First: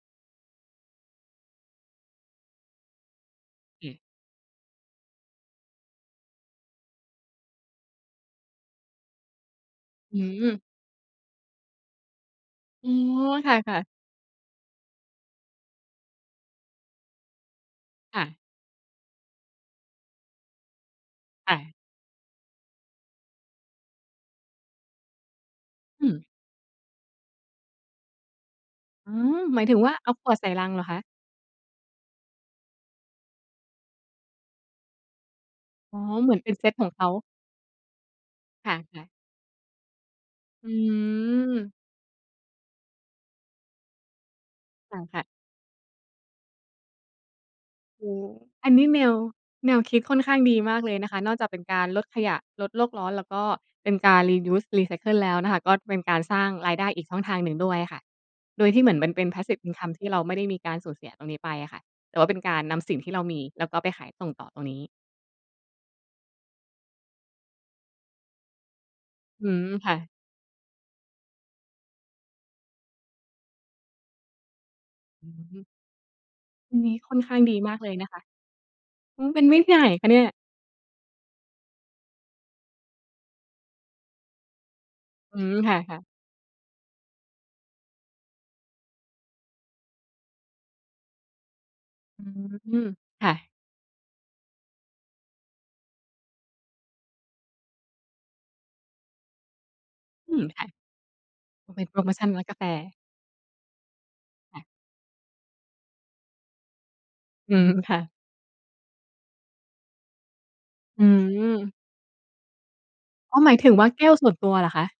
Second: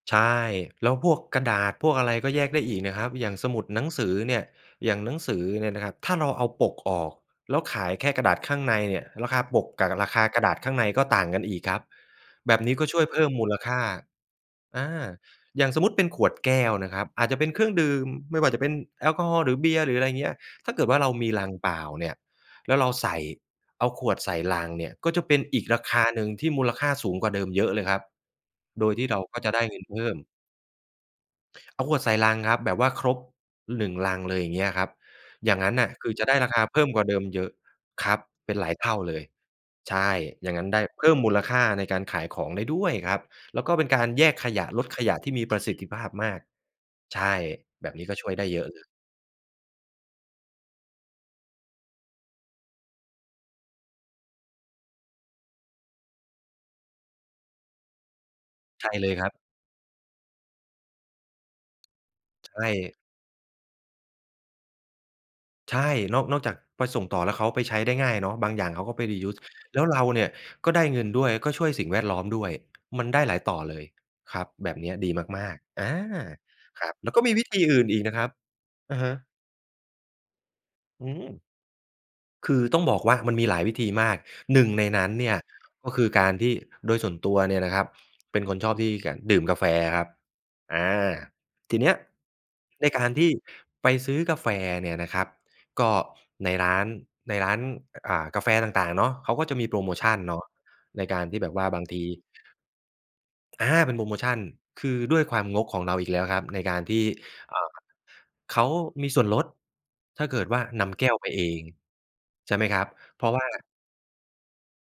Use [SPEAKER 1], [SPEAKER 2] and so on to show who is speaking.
[SPEAKER 1] ใช่ แล้วพวกกระดาษ พวกอะไรก็แยกได้อีกนะครับ อย่างสมุด หน
[SPEAKER 2] อ
[SPEAKER 1] ัง
[SPEAKER 2] ืม
[SPEAKER 1] สือเนี่ย อย่างหนังสือเนี่ยนะครับ ถ้าเราเอาปกออก แล้วขายแค่กระดาษข้างในเนี่ย ราคาปกกะรา
[SPEAKER 2] อ
[SPEAKER 1] ค
[SPEAKER 2] ื
[SPEAKER 1] ากระดาษ
[SPEAKER 2] ม
[SPEAKER 1] ข้างในก็ต่างกันอีกครับ แบบนี้ก็
[SPEAKER 2] อ๋อ
[SPEAKER 1] ช่วยเพิ่มมู
[SPEAKER 2] ค
[SPEAKER 1] ลค
[SPEAKER 2] ่
[SPEAKER 1] ่
[SPEAKER 2] ะ
[SPEAKER 1] า
[SPEAKER 2] ๆ
[SPEAKER 1] อา อย่างสมมุติเป็นขวดแก้วนะครับ อาจจะเป็นเครื่องดื่ม
[SPEAKER 2] ค่ะ
[SPEAKER 1] ไม่ว่าจะเป็นแอลกอฮอล์หรือเบียร์ หรืออะไรอย่างเงี้ย ถ้าเกิดว่าเรามีลั
[SPEAKER 2] ค
[SPEAKER 1] ง
[SPEAKER 2] ่
[SPEAKER 1] เป
[SPEAKER 2] ะ
[SPEAKER 1] ล่าเนี่ย แล้วเราใส่ เอาขวดใส่ลังเนี่ย ก็จะเป็นอีกราค
[SPEAKER 2] อ
[SPEAKER 1] า
[SPEAKER 2] ืม
[SPEAKER 1] หนึ่งที่มูลค่าสูงกว่าเดิมเยอะเลยครับ โดยที่
[SPEAKER 2] อื
[SPEAKER 1] เรา
[SPEAKER 2] ม
[SPEAKER 1] ก็จะ
[SPEAKER 2] ห
[SPEAKER 1] ไ
[SPEAKER 2] ม
[SPEAKER 1] ด
[SPEAKER 2] า
[SPEAKER 1] ้
[SPEAKER 2] ยถึ
[SPEAKER 1] เง
[SPEAKER 2] ง
[SPEAKER 1] ิน
[SPEAKER 2] ว่า
[SPEAKER 1] เพ
[SPEAKER 2] เ
[SPEAKER 1] ิ
[SPEAKER 2] อ
[SPEAKER 1] ่
[SPEAKER 2] าข
[SPEAKER 1] ม
[SPEAKER 2] วดใส่ลังเหรอคะ?
[SPEAKER 1] เอาขวดใส่ลังครับ แบบว่าครบหนึ่งลังเลยอย่างเงี้ยครับ อย่างงั้นน่ะ
[SPEAKER 2] อ๋อ
[SPEAKER 1] คือจะ
[SPEAKER 2] เห
[SPEAKER 1] ไ
[SPEAKER 2] ม
[SPEAKER 1] ด
[SPEAKER 2] ื
[SPEAKER 1] ้
[SPEAKER 2] อนเ
[SPEAKER 1] ร
[SPEAKER 2] ป
[SPEAKER 1] า
[SPEAKER 2] ็น
[SPEAKER 1] ค
[SPEAKER 2] เ
[SPEAKER 1] า
[SPEAKER 2] ซต
[SPEAKER 1] เพิ
[SPEAKER 2] ข
[SPEAKER 1] ่
[SPEAKER 2] อ
[SPEAKER 1] ม
[SPEAKER 2] งเ
[SPEAKER 1] กว
[SPEAKER 2] ข
[SPEAKER 1] ่า
[SPEAKER 2] า
[SPEAKER 1] เดิมเยอะ ครับ เป็นหล
[SPEAKER 2] ค
[SPEAKER 1] ายเท่า
[SPEAKER 2] ่ะ ๆ
[SPEAKER 1] เลย ใช่ อย่างงั
[SPEAKER 2] อ
[SPEAKER 1] ้นได้เพิ่มมูลค่า
[SPEAKER 2] ืม
[SPEAKER 1] ในการขายของได้ด้วยครับ แล้วก็เป็นการแยกขยะ ลด
[SPEAKER 2] ค
[SPEAKER 1] ขยะ
[SPEAKER 2] ่ะ ๆ
[SPEAKER 1] ที่มีประสิทธิภาพมาก ใช่ แบบน
[SPEAKER 2] โ
[SPEAKER 1] ี
[SPEAKER 2] อ
[SPEAKER 1] ้ก็
[SPEAKER 2] ้โ
[SPEAKER 1] ช
[SPEAKER 2] ฮ
[SPEAKER 1] ่วยได้เยอ
[SPEAKER 2] อ
[SPEAKER 1] ะ
[SPEAKER 2] ัน
[SPEAKER 1] เล
[SPEAKER 2] นี
[SPEAKER 1] ย
[SPEAKER 2] ้แนว แนวคิดค่อนข้างดีมากเลยนะคะ นอกจากเป็นการลดขยะ ลดโลกร้อน แล้วก็เป็นการ Reuse รีไซเคิล แล้วนะคะ ก็จะเป็นการสร้างรายได้อีกช่องทางหนึ่งด้วยค่ะ โดยที่
[SPEAKER 1] ใช
[SPEAKER 2] เหม
[SPEAKER 1] ่
[SPEAKER 2] ือน
[SPEAKER 1] เ
[SPEAKER 2] มั
[SPEAKER 1] ล
[SPEAKER 2] น
[SPEAKER 1] ย
[SPEAKER 2] เ
[SPEAKER 1] ค
[SPEAKER 2] ป็
[SPEAKER 1] ร
[SPEAKER 2] น
[SPEAKER 1] ับ
[SPEAKER 2] passive income ที่เราไม่ได้มีการสูญเสียตรงนี้ไปอะค่ะ แต่ว่าเป็น
[SPEAKER 1] ใ
[SPEAKER 2] ก
[SPEAKER 1] ช
[SPEAKER 2] ารนำสิ
[SPEAKER 1] ่
[SPEAKER 2] ่งที่เรามี แล้วก็ไปขายส่งต่อตรงนี้
[SPEAKER 1] ใช่ นอก นอกจากไปส่งต่อแล้วเขาไปใช้ได้ง่ายเนาะ บางอย่างเขาก็ไป reuse
[SPEAKER 2] อืม
[SPEAKER 1] แล้ว
[SPEAKER 2] ค่
[SPEAKER 1] เรา
[SPEAKER 2] ะ
[SPEAKER 1] เนี่ย ก็ได้เงินด้วย แล้วก็ช่วยสิ่งแวดล้อมด้วย มันได้หลายต่อเลย ครับ แบบเนี้ยดี
[SPEAKER 2] อื
[SPEAKER 1] ม
[SPEAKER 2] อ
[SPEAKER 1] า
[SPEAKER 2] ฮ
[SPEAKER 1] ก
[SPEAKER 2] ึ
[SPEAKER 1] ๆ อา
[SPEAKER 2] อัน
[SPEAKER 1] ครั
[SPEAKER 2] น
[SPEAKER 1] บ
[SPEAKER 2] ี้
[SPEAKER 1] แล้
[SPEAKER 2] ค
[SPEAKER 1] ว
[SPEAKER 2] ่
[SPEAKER 1] ก
[SPEAKER 2] อน
[SPEAKER 1] ็ม
[SPEAKER 2] ข
[SPEAKER 1] ี
[SPEAKER 2] ้าง
[SPEAKER 1] วิ
[SPEAKER 2] ด
[SPEAKER 1] ธ
[SPEAKER 2] ี
[SPEAKER 1] ี
[SPEAKER 2] ม
[SPEAKER 1] อ
[SPEAKER 2] า
[SPEAKER 1] ื
[SPEAKER 2] ก
[SPEAKER 1] ่น
[SPEAKER 2] เล
[SPEAKER 1] อ
[SPEAKER 2] ย
[SPEAKER 1] ีก
[SPEAKER 2] น
[SPEAKER 1] น
[SPEAKER 2] ะ
[SPEAKER 1] ะ
[SPEAKER 2] ค
[SPEAKER 1] ค
[SPEAKER 2] ะ
[SPEAKER 1] รับ อะฮะ
[SPEAKER 2] อืม เป็นวิธีไหนคะเนี่ย?
[SPEAKER 1] อืม คือต้องบอกว่ามันมีหลายวิธีมาก หนึ่งในนั้นเนี่
[SPEAKER 2] อ
[SPEAKER 1] ย
[SPEAKER 2] ืม ค
[SPEAKER 1] ก็
[SPEAKER 2] ่ะ
[SPEAKER 1] คื
[SPEAKER 2] ๆ
[SPEAKER 1] อการที่ โดยส่วนตัวเนี่ยนะครับ เป็นคนชอบที่ ก ดื่มกาแฟครับ อา ทีเนี้ย
[SPEAKER 2] อื
[SPEAKER 1] ใ
[SPEAKER 2] ม
[SPEAKER 1] นการท
[SPEAKER 2] ค
[SPEAKER 1] ี
[SPEAKER 2] ่
[SPEAKER 1] ่
[SPEAKER 2] ะ
[SPEAKER 1] ไปซื้อกาแฟเนี่ยนะครับ ก็ในร้าน ในร้าน อ่า กาแฟต่าง ๆ เนาะ เขาก็จะมีโพรโมชัน
[SPEAKER 2] อ
[SPEAKER 1] เ
[SPEAKER 2] ื
[SPEAKER 1] นา
[SPEAKER 2] ม
[SPEAKER 1] ะ
[SPEAKER 2] ค่ะ
[SPEAKER 1] ในการที่แบบว่า
[SPEAKER 2] อ้อ เ
[SPEAKER 1] บ
[SPEAKER 2] ป
[SPEAKER 1] า
[SPEAKER 2] ็น
[SPEAKER 1] ง
[SPEAKER 2] โพ
[SPEAKER 1] ท
[SPEAKER 2] ร
[SPEAKER 1] ี
[SPEAKER 2] โมชันร้านกาแฟ
[SPEAKER 1] อา เป็นโพรโมชัน
[SPEAKER 2] ค่ะ
[SPEAKER 1] คือด้วยความงกของเราอีกแล้วครับ ในการที่
[SPEAKER 2] อ
[SPEAKER 1] อ
[SPEAKER 2] ื
[SPEAKER 1] ่า
[SPEAKER 2] ม ค่ะ
[SPEAKER 1] เขามีส่วนลด ถ้าเกิดว่านำ
[SPEAKER 2] อ
[SPEAKER 1] แ
[SPEAKER 2] ื
[SPEAKER 1] ก้วไปเอง
[SPEAKER 2] ม
[SPEAKER 1] ใช่ไหมครับ เพราะ
[SPEAKER 2] อ๋อ
[SPEAKER 1] ว่า
[SPEAKER 2] หมายถึงว่า แก้วส่วนตัวเหรอคะ?